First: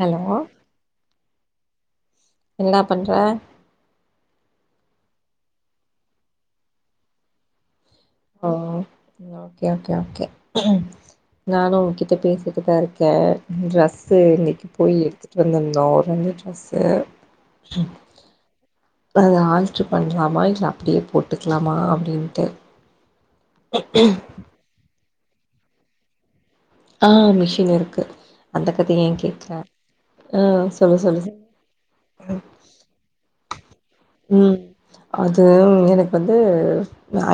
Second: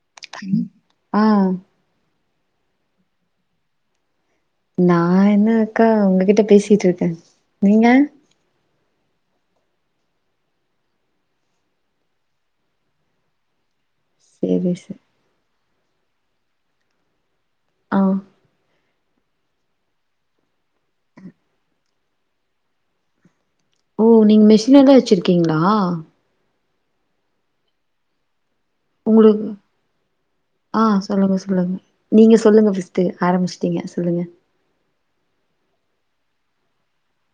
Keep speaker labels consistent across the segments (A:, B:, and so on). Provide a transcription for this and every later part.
A: Hello
B: ஆ
A: என்ன பண்ற
B: நா என்ன அக்கா உங்ககிட்ட பேசிட்டு இருக்கே நீங்க
A: ஓ ஓகே ஓகே ஓகே நானு உன்கிட்ட பேசிட்டுதா இருக்கே ட்ரஸ் சேரி இன்னிக்கி போய் எடுத்துட்டு வந்திருந்தோ ஒரு ரெண்டு ட்ரஸூ
B: ஆ
A: பெறகு ஆல்டர் பண்லாமா இல்ல அப்டியே போட்டுக்கலாமா அப்டின்ட்டு
B: ஓ நீங்க மெஷினெல்லா வெச்சிருக்கீங்ளா
A: ஆ மிஷின் இருக்கு அந்த கதய ஏன்
B: உங்களுக்கு
A: கேக்கற
B: ஆ சொல்லுங்க சொல்லுங்க நீங்க சொல்லுங்க ஃப்ர்ஸ்ட்டு ஆரம்பிச்
A: ம் அது எனக் வந்து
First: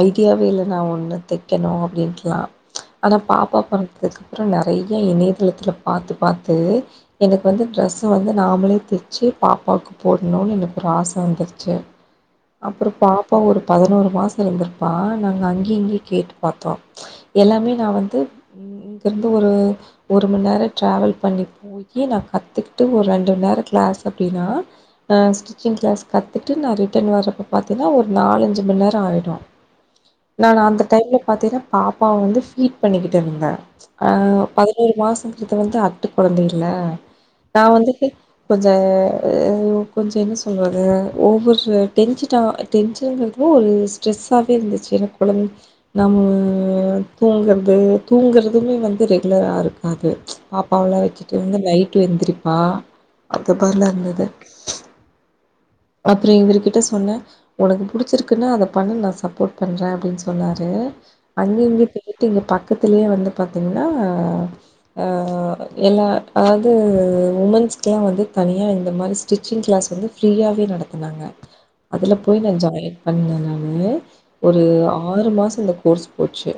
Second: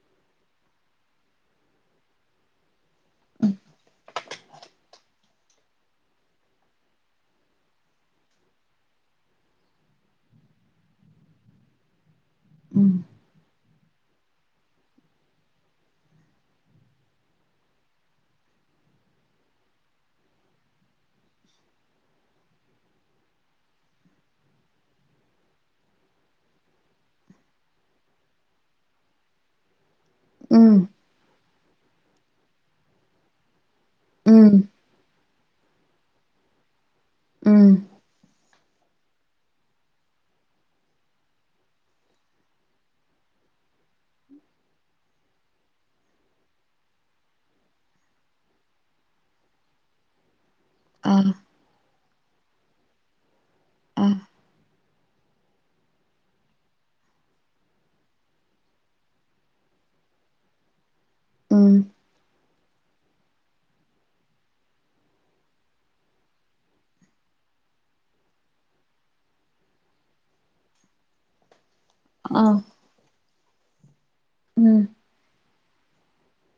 A: ஐடியாவே இல்ல நா ஒன்னு தெக்கணு அப்டின்ட்டெல்லா ஆனா பாப்பா பொறந்ததுக்குப்புறோ நெறயா இணையதளத்துல பாத்து பாத்து எனக்கு வந்து ட்ரெஸ்ஸு வந்து நாமளே தெச்சு பாப்பாவுக்கு போடணுனு எனக்கு ஒரு ஆச வந்துருச்சு அப்புறோ
B: ம்
A: பாப்பா ஒரு பதினோரு மாசோ இருந்திருப்பா நாங்க அங்க இங்கயு கேட்டு பாத்தோ எல்லாமே நா வந்து இங்கிருந்து ஒரு ஒரு மணி நேரோ ட்ராவல் பண்ணி போயி நா கத்துக்கிட்டு ஒரு ரெண்டு நேரோ கிளாஸ் அப்பிடின்னா ஸிடிச்சிங் கிளாஸ் க த்துட்டு நா ரிட்டர்ன் வர்றப்ப பாத்தீனா ஒரு நாலஞ்சு மண் நேரோ ஆயிடு நான்
B: ம்
A: அந்த டைம்ல பாத்தீன்னா பாப்பாவ வந்து ஃபீட் பண்ணிக்கிட்டு இருந்தே ஆ
B: ம்
A: பதினோரு மாசங்கிறது வந்து அட்டு கொழந்த இல்ல நா
B: ம்
A: வந்துட்டு கொஞ்ச அ கொஞ்ச என்ன சொல்றது ஓவரு டென்ஷனா டென்ஷனுங்கிறது ஒரு ஸ்ட்ரெஸ்ஸாவே இருந்துச்சு என கொழந்த நா ம் தூங்குறது தூங்குறதுமே வந்து ரெகுலரா இருக்காது பாப்பாவெல்லா
B: ஆ
A: வெச்சிட்டு இருந்து நைட் டு எந்திரிப்பா அது மாறில்லா
B: ஆ
A: இருந்தது அப்புறோ இவரு கிட்ட சொன்ன உனக்கு புடிச்சிருக்குன்னா அத பண்ணு நா சப்போர்ட் பண்றே அப்டின்னு சொன்னாரு அங்க
B: ம்
A: இங்கயு பேய்ட்டு இங்க பக்கத்திலயே வந்து பாத்தீங்கன்னா ஆ ஆ எல்லா அதாவது உமென்ஸ்க்கெல்லா வந்து தனியா இந்த மாரி ஸ்டிச்சிங் கிளாஸ் வந்து ஃப்ரீயா நடத்துனாங்க அதுல போய்
B: ஆ
A: நான் ஜாயின் பண்ண நானு ஒரு
B: ம்
A: ஆறு மாசோ இந்த கோர்ஸ் போச்சு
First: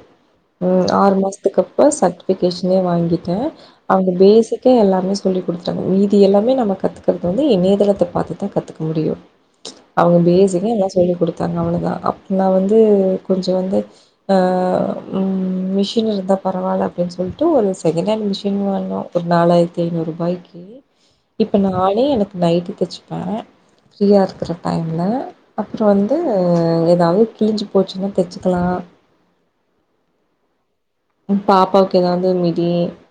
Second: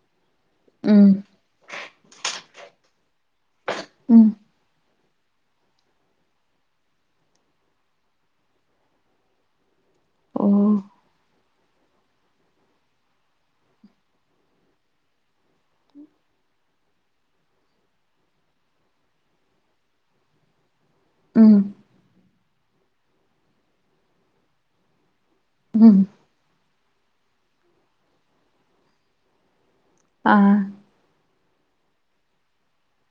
A: ம் ஆறு மாசத்துக்கப் சர்ட்டிபிகேஷனே வாங்கிட்டேன் அவுங்க
B: ம்
A: பேசிக்கே எல்லா சொல்லி குடுத்துட்டாங்க மீதி எல்லாமே நம்ம கத்துக்கிறது வந்து இணையதளத்த பாத்துதா கத்துக்க முடியு அவுங்க
B: ஓ
A: பேசிக்கா எல்லா சொல்லிக் குடுத்தாங்க அவ்வளவுதா அப்பனா வந்து கொஞ்சோ வந்து அ ஆ மிஷின் இருந்தா பரவாயில்ல அப்டின்னு சொல்ட்டு ஒரு செக்ஹண்ட் மிஷின் வாங்கினோ ஒரு நாலாயிர த்தி ஐநூறு ரூபாய்க்கு இப்ப
B: ம்
A: நானே எனக்கு நைட்டி தெச்சுப்பே ஃப்ரீயா இருக்கிற டைம்ல அப்புறோ
B: ம்
A: வந்து எதாவது கிழிஞ்சு போச்சுன்னா தெச்சுக்கலா
B: ஆ
A: பாப்பாவுக்கு எதாவது மிடி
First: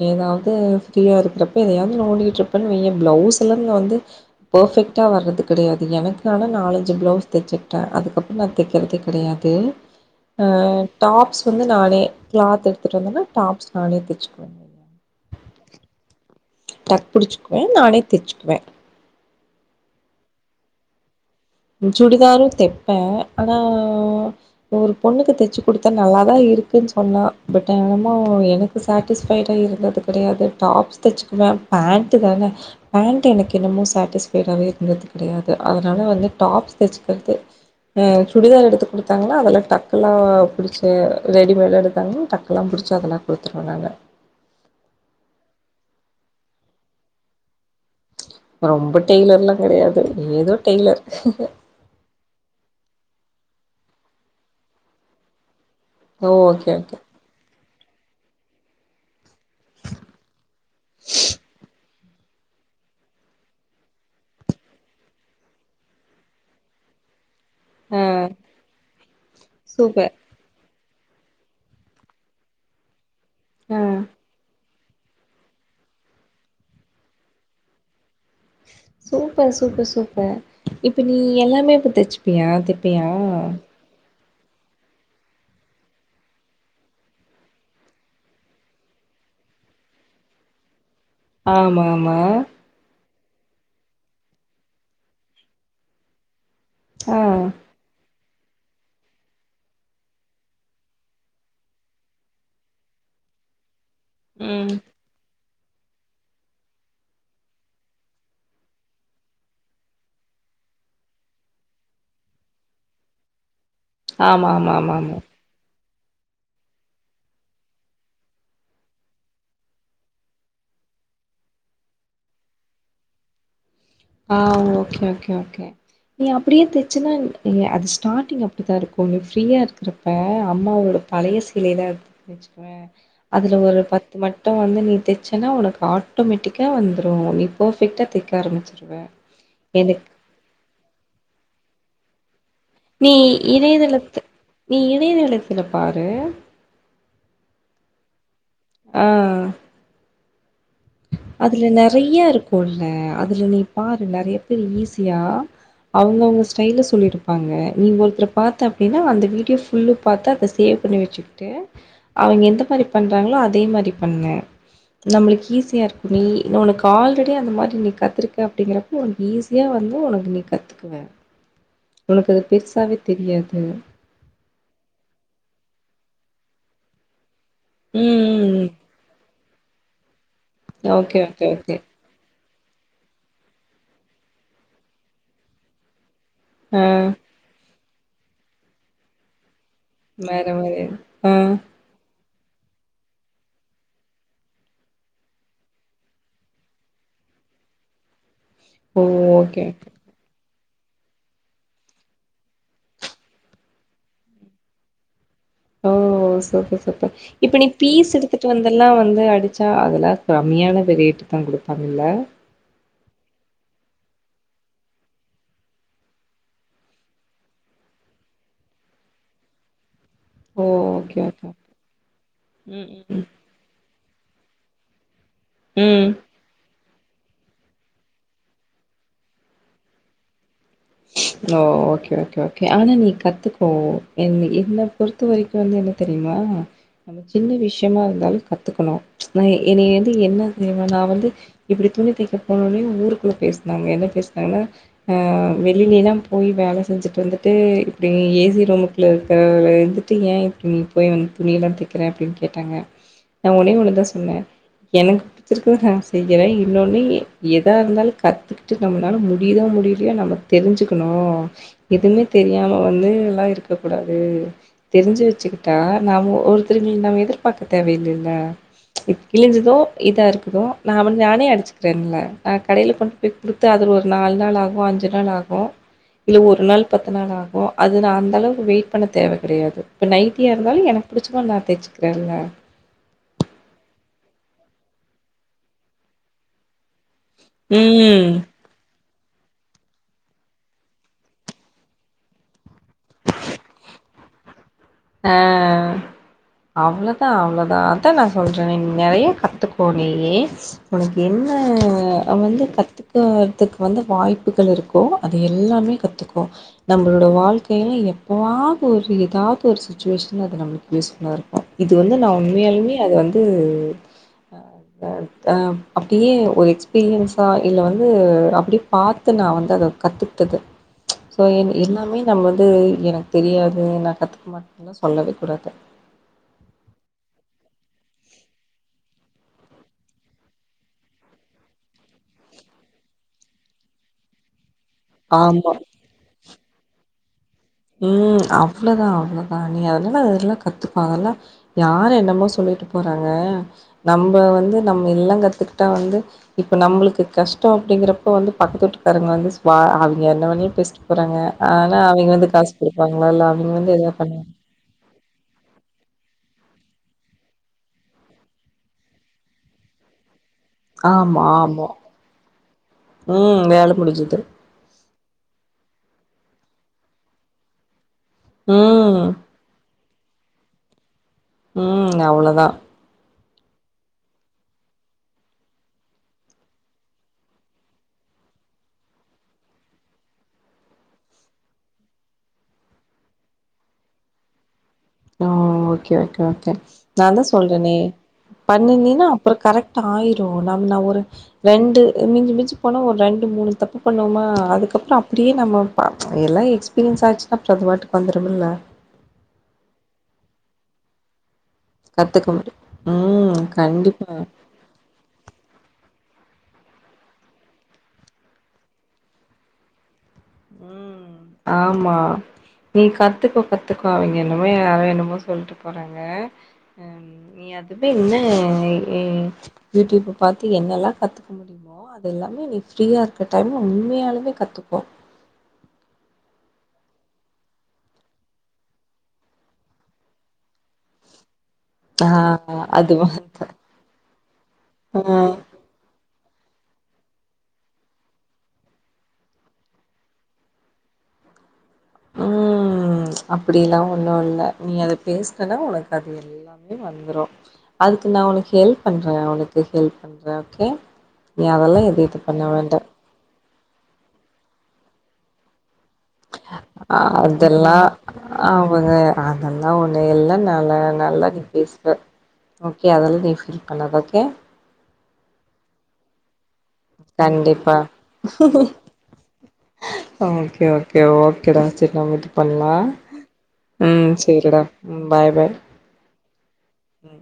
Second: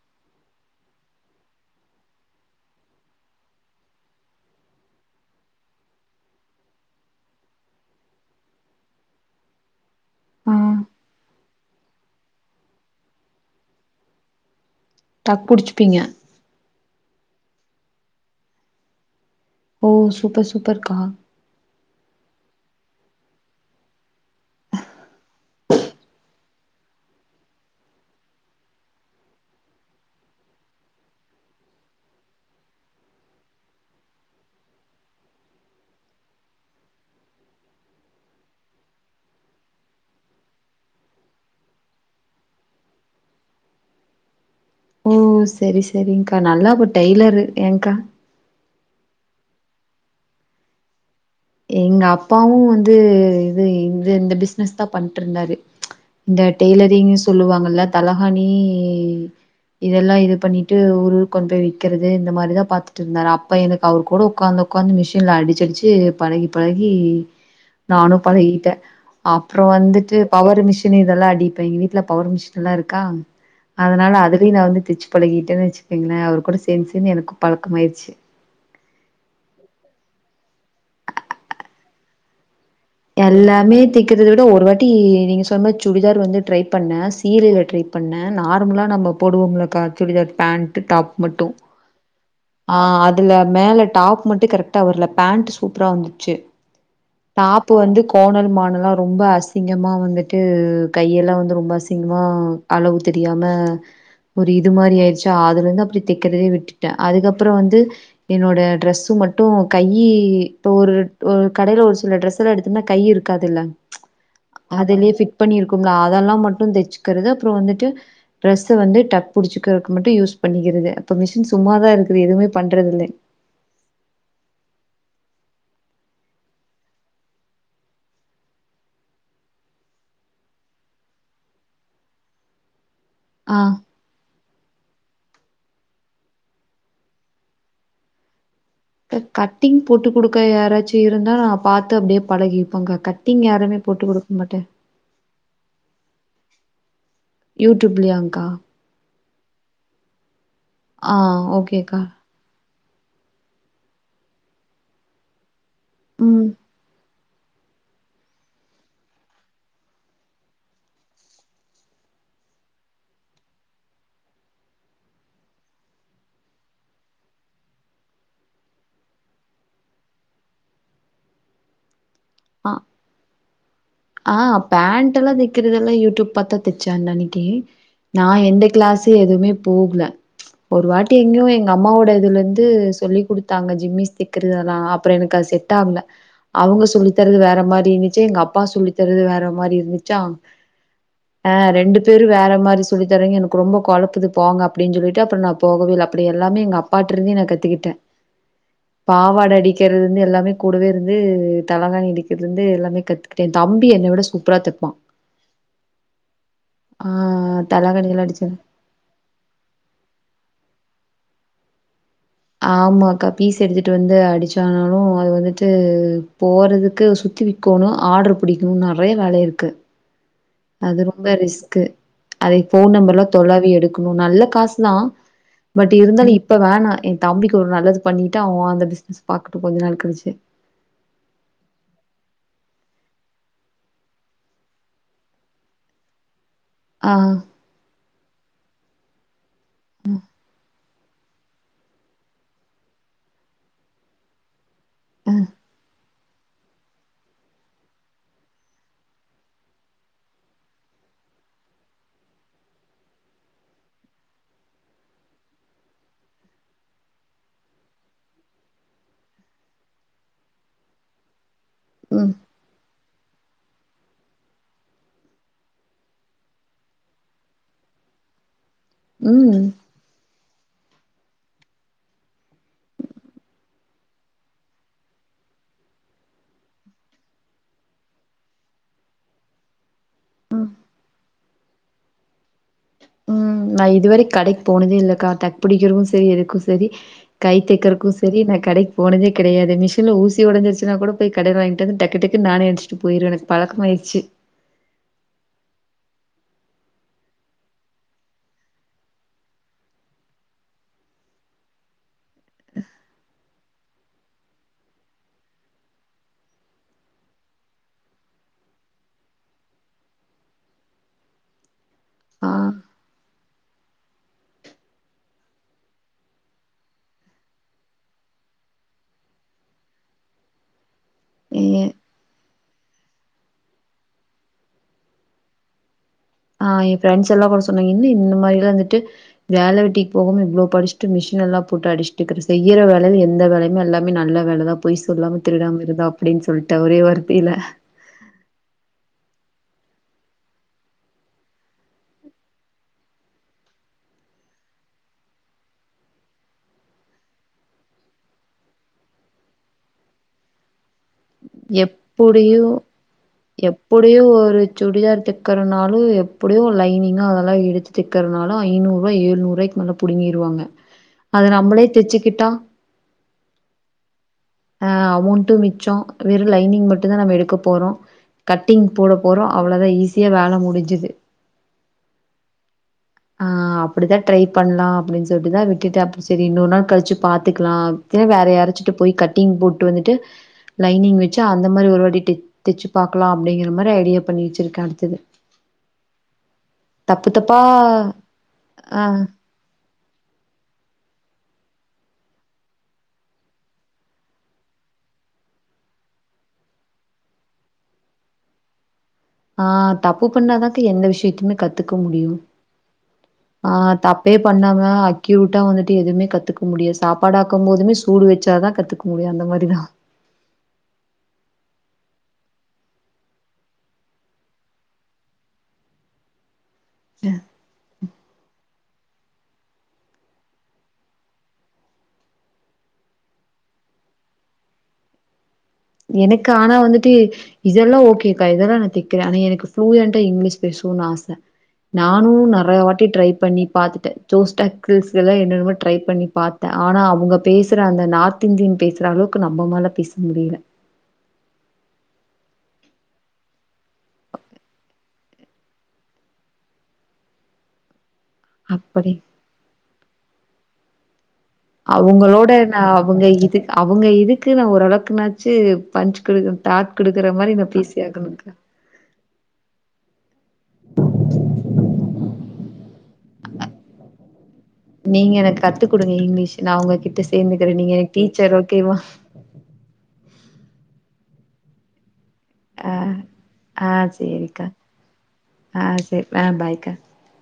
A: ஏதாவது ஃப்ரீயா இருக்கிறப்ப எதயாவது நோண்டிகிட்டு இருப்பன்னு வெய் பிளவுஸ்லா இங்க வந்து பர்ஃபெக்டா வர்றது கெடையாது எனக்கு ஆனா நாலஞ்சு பிளவுஸ் தெச்சிகிட்டே அதுக்கப்புறோ நா தெக்கறதே கெடையாது ஆ டாப்ஸ் வந்து நானே கிளாத் எடு த்துட்டு வந்தனா டாப்ஸ் நானே தெச்சுக்குவே
B: டக் புடிச்சுப்பீங்க
A: டக் புடிச்சுக்குவே நானே தெச்சுக்குவே
B: ஓ சூப்பர் சூப்பர்க்கா
A: சுடிதாரு தெப்பே ஆனா ஒரு பொண்ணுக் தச்சு கொடுத்த நல்லாதா இருக் அப்படின்னு சொன்னா பட் என்னமோ எனக்கு சாட்டிஸ்ஃபைடா இருந்தது கிடையாது டாப்ஸ் தெச்சுக்குவ பேண்டு தான பேண்டு எனக்கு இன்னமு சாட்டிஸ்ஃபைடாவே இருந்தது கெடையாது அதனால வந்து டாப்ஸ் தச்சக்கர்து உம் சுடிதார் எடுத்து கொடுத்தாங்கனா அதெல டக்குெல்லா புடிச்சு ரெடிமேடா எடுத்தாங்கனா டக்கெல்லா புடி புடிச்சதெல்லா கொடுத்துருவோ நாங்க
B: ஓ சரி சரிங் கா நல்லா ஒரு டெய்லரு ஏங்கா
A: ரொம்ப டெய்லர்ல்லா கெடையாது ஏதோ டெய்லர்
B: எங்க அப்பாவு வந்து இது இந்த இந்த பிசினஸ் தா பண்ணிட்டு இருந்தாரு இந்த
A: ஓகே ஓகே
B: டெய்லரிங் சொல்லுவாங்கல்ல தலஹாணி இதெல்லா இது பண்ணிட்டு ஊர் ஊருக்கு வந்து விற்கறது இந்த மாரிதா பாத்துட்டு இருந்தாரு அப்ப எனக்கு அவர் கூட உக்காந்து உக்காந்து மெஷின்ல அடிச்சு அடிச்சு பழகி பழகி
A: ஆ
B: நானு பழகிட்ட அப்புறம்
A: சூப்பர்
B: வந்துட்டு பவர் மெக்ஷின் ன் இதெல்லா அடிப்ப எங்க வீட்ல பவர் மிஷின் எல்லா இருக்கா
A: ஆ
B: அதனால அதுவே நா வந்து திச்ச பழகிட்டேனு வச்சுக்கீங்களே அவர் கூட சேந்து சேந்து எனக்கு பழக்க ஆயிடுச்சு
A: சூப்பர் சூப்பர் சூப்பர் இப்ப நீ எல்லாமே இப்போ தச்சுப்பியா தெப்பியா
B: எல்லாமே தை கிட்டதட்ட ஒரு வாட்டி நீங்க சொன்ன சுடிதார் வந்து ட்ரை பண்ண சீலைல ட்ரை பண்ண நார்மலா நம்ம போடுவோம்ளக்கா சுடிதார் பேண்ட் டாப் மட்டும்
A: ஆமா ஆமா
B: ஆ அதுல மேல டாப் மட்டு கரெக்டா வர்ல பேண்ட் சூப்பரா வந்துச்சு
A: ஆ
B: டாப் வந்து கோணல் மானல்லா ரொம்ப அசிங்கமா வந்துட்டு கையெல்லா வந்து ரொம்ப அசிங்கமா அளவு தெரியாம ஒரு இது
A: ம்
B: மாரி ஆயிச்சா அது வந்து அப்டி தெக்கறதே விட்டுட்ட அதுக்கப்பறோ வந்து என்னோட டிரெஸு மட்டு கையி இப்போ ஒரு ஒ கடையில ஒரு சில டிரரெஸ் எல்லா எடுத்தோன்னா கை இருக்காதுல்ல
A: ஆமா ஆமா ஆமா ஆமா
B: இருக்கும்ல அதெல்லா மட்டு தெச்சுக்கறது அப்றோ வந்துட்டு டிரெஸ்ஸ வந்து டக் புடுச்சுக்கறக்கு மட்டு யூஸ் பண்ணி க்கறது அப்ப மிஷின் சும்மாதா இருக்குது எதுமே பண்றது இல்ல
A: ஆ ஓகே ஓகே ஓகே நீ அப்டியே தச்சுன்னா அது ஸ்டார்டிங் அப்டித்தா இருக்கு நீ ஃப்ரீயா இருக்கறப்ப அம்மாவோட பழைய சீலைல இருக்கு வச்சுகோவே அதுல
B: ஆ
A: ஒரு பத்து மட் ட்ட வந்து நீ தெச்சனா உனக்கு ஆட்டோமேட்டிக்கா வந்துரு நீ பர்ஃபெக்டா தெக்க ஆரமிச்
B: கா கட்டிங் போட்டு கொடுக்க யாராச்சு இருந்தா நா பாத்து அப்டியே பழகி
A: நீ இணையதளத்து நீ இணையதளத்துல பாரு
B: யூ ட்யூப்லயாங்கா
A: ஆ
B: ஆ
A: அதுல
B: ஓகேக்கா
A: நெறய இருக்கு அதுல நீ பாரு நெறய பேர் ஈஸியா அவங்கவங்க
B: ம்
A: ஸ்டைல சொல்லிரு பாங்க நீ ஒருத்தர பாத்த அப்டின்னா அந்த வீடியோ ஃபுள்ளு பாத்த அத சேவ் பண்ணி வெச்சுக்கிட்டு அவங்க எந்த மாரி பண்றாங்களோ அதே மாரி பண்ணு நம்ளுக் இ ஸியா இருக்கு நீ ஒனக்கு ஆல்ரெடி அந்த மாரி நீ கத்துருக்க அப்டிங்கறப்போ ஒனக்கு ஈஸியா வந்து உனக்கு நீ கத்து குவ
B: அ ஆ பேண்ட் எல்லா தெக்கறதெல்லா யூ ட்யூப் பாத்த தெச்சா அந்தன்னைக்கு நா
A: ம்
B: எந்த
A: ம்
B: கிளாஸு எதுமே போகல ஒரு வாட்டி
A: ஓகே ஓகே
B: எங்கேயு எங்க
A: ஓகே
B: அம்மாவோட இதுல இந்து சொல்லி் குடுத்தாங்க ஜிம்மிஸ் தெக்கறதெல்லா அப்றோ எனக்கு அது செட் ஆகல
A: ஆ
B: அவங்க சொல்லி தரது வேற மாரி இருந்துச்சு எங்க அப்பா சொல்லி தரது வேற மாரி இருந்துச்சா
A: வேற மாரி
B: ஆ ரெண்டு வேற மாரி சொல்லித்தர்றங்க எனக்கு ரொம்ப கொழப்புது போங்க அப்டின்னு சொல்லிட்டு அப்றோ நா போகவே அப்டி எல்லாமே எங்க அப்பா ட்ருந்தே நா கத்துக்கிட்டே
A: ஓ
B: பாவாட
A: ஓகே
B: அடிக்கறதுந்து எல்லாமே கூடவே இருந்து தலகானி அடிக்கிறதுலருந்து எல்லாமே கத்துக்கிட்டே என் தம்பி என்ன விட சூப்பரா தெப்பா
A: ஓ சூப்பர்
B: ஆ
A: சூப்பர் இப்ப நீ பீஸ்
B: தலகாணியெல்லா அடிச்சு
A: எடுத்துட்டு வந்தெல்லா வந்து அடிச்சா அதெல்லா கிரப் கம்மியான ரேட் தா கொடுப்பாங்கல்ல
B: ஆமா அக்கா பீஸ் எடுத்துட்டு வந்து அடிச்சானாலு அது வந்துட்டு போறதுக்கு சு த்து விக்கோணு ஆடர் பிடிக்கணு நெறய வேல இருக்கு
A: ஓ!
B: அது
A: ஓகே,
B: ரொம்ப
A: ஓகே.
B: ரிஸ்கு அதை
A: ம்,
B: போன் நம்பர்லா
A: ம்.
B: தொளாவி எடுக்கணு நல்ல காசு தா பட்
A: ம்.
B: இருந்தாலு இப்ப வேணா என் தம்பிக்கு ஒரு நல்லது பண்ணிட்டு அவன் அந்த பிசினஸ் பாக்கட்டு கொஞ்ச நாள் கலுச்சு
A: ஓ ஓகே ஓகே ஓகே ஆனா நீ கத்துக்கோ என் என்ன பொறுத்த வரைக்கு வந்து என்ன தெரியுமா
B: ஆ,
A: நம்ம சின்ன விஷயமா இருந்தாலு கத்துக்கணு நா என்னய வந்து என்ன தெரியுமா நா வந்து இப்டி துணி தெக்க போனோன்னே ஊருக்குள்ள பேசுனாங்க என்ன பேசுனாங்கனா ஆ
B: அ,
A: வெளிலெல்லா போய் வேல செஞ்சுட்டு வந்துட்டு இப்டி ஏசி ரூமுக்குள்ள இருக்கறவள வந்துட்டு ஏன் இப்டி நீ போய் வந்து துணியல்லா தெக்கற அப்டின்னு கேட்டாங்க நா ஒன்னே ஒண்ணு தான் சொன்னே எனக்கு பிடிச்சிருக்கத நா செய்யற இன்னொன்னு எதா இருந்தாலு கத்துக்கிட்டு நம்மளால முடியுதா முடியலையா நம்ம தெரிஞ்சுக்கணு எதுமே
B: ம்,
A: தெரியாம வந்து எல்லா இருக்கக் கூடாது தெரிஞ்சு வச்சுக்கிட்டா நம் ஒருத்தரு நம் எதுர்பாக்க தேவையில்லல் ல இப்ப
B: ம்.
A: கிழிஞ்சதோ இதா இருக்கு தோ நான் வந்து நானே அடிச்சுக்கிறேன்ல்ல நா கடையில கொண்டு போய் குடுத்து அது ஒரு நாலு நாள் ஆகு அஞ்சு நாள் ஆகு இல்ல ஒரு நாள் பத்து நாள் ஆகு அது நா அந்த அளவுக்கு வெயிட் பண்ண தேவ கெடையாது இப்ப நைட்டியா இருந்தாலு எனக்கு புடிச்ச மாரி நா தெச்சுக்கறன்ல
B: உம் நான் இதுவரை கடைக் போனதே இல்க்கா டக்கு பிடிக்கிறவும் சரி எதுக்கும் சரி கை தைக்குறதுகும்
A: ம்
B: சரி நான் கடைக்கு போனதேக் கிடையாது மிஷின்ல ஊசி உடஞ்சுச்சின்னா கூட போய் கடைல வாங்கிட்டு வந்து டக்கு டக்கு நானே அடிச்சிட்டி போயிருவ எனக்கு பழக்கமா ஆயிச்சு [inaudible]
A: ஆஹ் அவ்ளோதா அவ்ளோதா அதான் நான் சொல்றேன் நீ நிறைய கத்துக்கோக நீயி உனக்கு என் ன வந்து கற்றுக்கிறதுக்கு வந்து வாய்ப்புகள் இருக்கோ அது எல்லாமே கத்துக்கோ நம்மளோட வாழ்க்கையில எப்போவாது ஒரு ஏதாவது ஒரு சுச்சுவேஷன் அது நம்ளுக் யூஸ்புஃல்லா இருக்கும் இது வந்து நான்
B: ஆ
A: உண்மையாலுமே அது வந்து ஹ் அப்படியே ஒரு எக்ஸ்பீரியன்ஸா இல்ல வந்து அப்டியே பாத்த நா வந்து அத கத்துக்டது சோ
B: ஏ
A: எல்லாமே நம்ம வந்து எனக்கு தெரியாது நான் கத்துக் மாட் டனு சொல்லவே கூடாது
B: ஆஹ் என் ஃப்ரெண்டஸ் எல்லா கூட சொன்னாங்க என்ன இந்த மாதிரில்லாம் வந்துட்டு வேலை வெட்டிக்கு போக இவ்வளோ படிச்சுட்டு மிஷின் எல்லாம் போட்டு அடிச்சுட்டுக்கற செய்யற வேல எந்த வேலையுமே எல்லாமே நல்ல வேலை தா போய் சொல்லாம
A: ஆமா
B: திருடாம இருந்தா அப்படின்னு சொல்லிட்டு ஒரே வார்த்
A: உம் அவ்ளோதா அவ்ளோ ஆஹ் நீ அதுலா அதெல்லா நல்லா கத்துகோ அதெல்லா யாரு என்னமோ சொல்லிட்டு போறாங்க நம்ப வந்து நம்ப எல்லா கத்துக்கிட்டா வந்து இப்ப நம்மளுக்கு கஷ்டம் அப்டிங்கிறப்ப வந்து பக்கத்து வூட்டுக்காரங்க வந்து ஸ்பா அவிய்ங்க என்ன மணியும் பேசிட்டு போறாங்க ஆனா அவிய்ங்க
B: டு
A: வந்துட்
B: எப்புடியும் ஒரு சுடிதார் தக் கருணாலு எப்புடியும் லைனிங் அதொல்லா எடுத்து தைக்கிறனால ஐன்னுரு நூறுவாய் ஏழுநூறுவாய்க்கு மேல புடுங்கிறுவாங்க
A: ஆமா,
B: அது நம்மளே
A: ஆமா.
B: தெச்சுக்கிட்டா
A: ம். வேல முடிஞ்சுது.
B: ஆஹ் அமௌன்டும் மிச்சோ வெறும் லைனிங் மட்டும்தான் நம்ம எடுக்க போகிறோம் கட்டிங் போட
A: ம்,
B: போகிறோம் அவ்ளோ தான் ஈசி யா வேலை முடிஞ்சுது
A: உம் அவ்ளதா
B: ஆஹ் அப்படித்தான் ட்ரை பண்ணலாம் அப்டின்னு சொல்லிட்டுதான் விட்டுட்டு அப்ப சரி இன்னொரு நாள் கழிச்சு பாத்துக்கலாம் திரும்பி வேற யாரு ட்டு போய் கட்டிங் போட்டு வந்துட்டு லைனிங் வச்சு அந்த மாரி ஒரு வாட்டி டே தேச்சு பாக்கலா அப்டிங்ற மாரி ஐடியா பண்ணி வச்சிருக்க
A: அ ஓகே ஓகே ஓகே நா
B: தப்பு
A: தா
B: தப்பா
A: சொல்றனே
B: ஆ
A: பண்ணினினா அப்றம் கரெக்ட் ஆயிரு நாம ந ஒரு ரெண்டு மிஞ்சு மிஞ்ச போனா ஒரு ரெண்டு மூணு தப்பு பண்ணுவோமா அதுக் க்கப்ரோ அப்டியே நம்ம எல்லா எக்ஸ்பீரியன்ஸ் ஆச்சுன்னா அப்றம் அது வாட்டுக்கு வந்துருமுல்ல
B: ஆ தப்பு பண்ணா தாக்க எந்த விஷயத்துமே கத்து துக்க முடியு
A: கத்துக்க முடியும் ம்
B: ஆ தப்பே
A: கண்டிப்பா
B: பண்ணாம அக்யூர்டா வந்து எதுமே கத்துக்க முடியு சாப்பாடாக்கு போதுமே சூடு வச்சாதா கத்துக்க முடியு அந்த மாரிதா
A: ம் ஆமா நீ கத்துக்கோ கத்துக்கோ அவிங்க என்னுமோ யாரோ என்னுமோ சொல்ட்டு போறாங்க ஆ நீ அதுவே இன்னு ம் யூடிப பாத்து என்னெல்லா கத்துக்க முடிமோ அது எல்லாமே நீ ஃப்ரீயாருக்க டைம்ல உண்மையாலுமே கத்துக்கோ
B: எனக்கு ஆனா வந்துட்டு இதெல்லா ஓகேக்கா இதெல்லா நா தைக்குறே ஆனா எனக்கு ஃபுலியன்ட்டா இங்கிலீஷ் பேச துன் ஆச
A: ஆ
B: நானு நறைய வாட்டி
A: அதுவா
B: ட்ரை பண்ணி பாத்துட்டே [unintelligible]
A: ஆ
B: என்ன என்னுமோ ட்ரை பண்ணி பாத் தே ஆனா அவங்க பேசுற அந்த நார்த் இந்தியன் பேசுற அளவுக்கு நம்ம மால பேச முடில [inaudible]
A: ம் அப்டிலா ஒன்னு இல்ல நீ அத பேஸ்னனா உனக்கு அது எல்லாமே வந்ரு அதுக்கு நா உனக்கு ஹெல்ப்
B: அப்படி
A: பண்றே உனக்கு ஹெல்ப் பண்றே ஓகே நீ அதெல்லா எது இது
B: அவங்களோட
A: பண்ண
B: நா
A: வேண்டா
B: அவங்க இது அவங்க இதுக்கு நா ஓரளவுக்குனாச்சு பஞ்ச் குடுக்க டாட் குடுக்குற மாரி நான் பேசி
A: அதெல்லா
B: ஆகணுக்கா.
A: அவங்க அதெல்லா ஒன்னு இல்ல நல்ல நல்லா நீ பேசுவ ஓகே அதெல்லா நீ ஃபீல் பண்ணாத ஓகே
B: நீங்க எனக்கு கத்து குடுங்க இங்கிலீஷ் நா ஒங்ககிட்ட சேந்துக்கிறே நீங்க
A: கண்டிப்பா
B: எனக்கு டீச்சர் ஓகே வா
A: ஓகே ஓகே ஓகேடா சரி நா [unintelligible]
B: ஆ
A: பண்லா
B: ஆ
A: ம்
B: சேரிக்கா.
A: சரிடா ம் பாய் பாய்
B: ஆ சரி ஆ பாய்க்கா.
A: ம்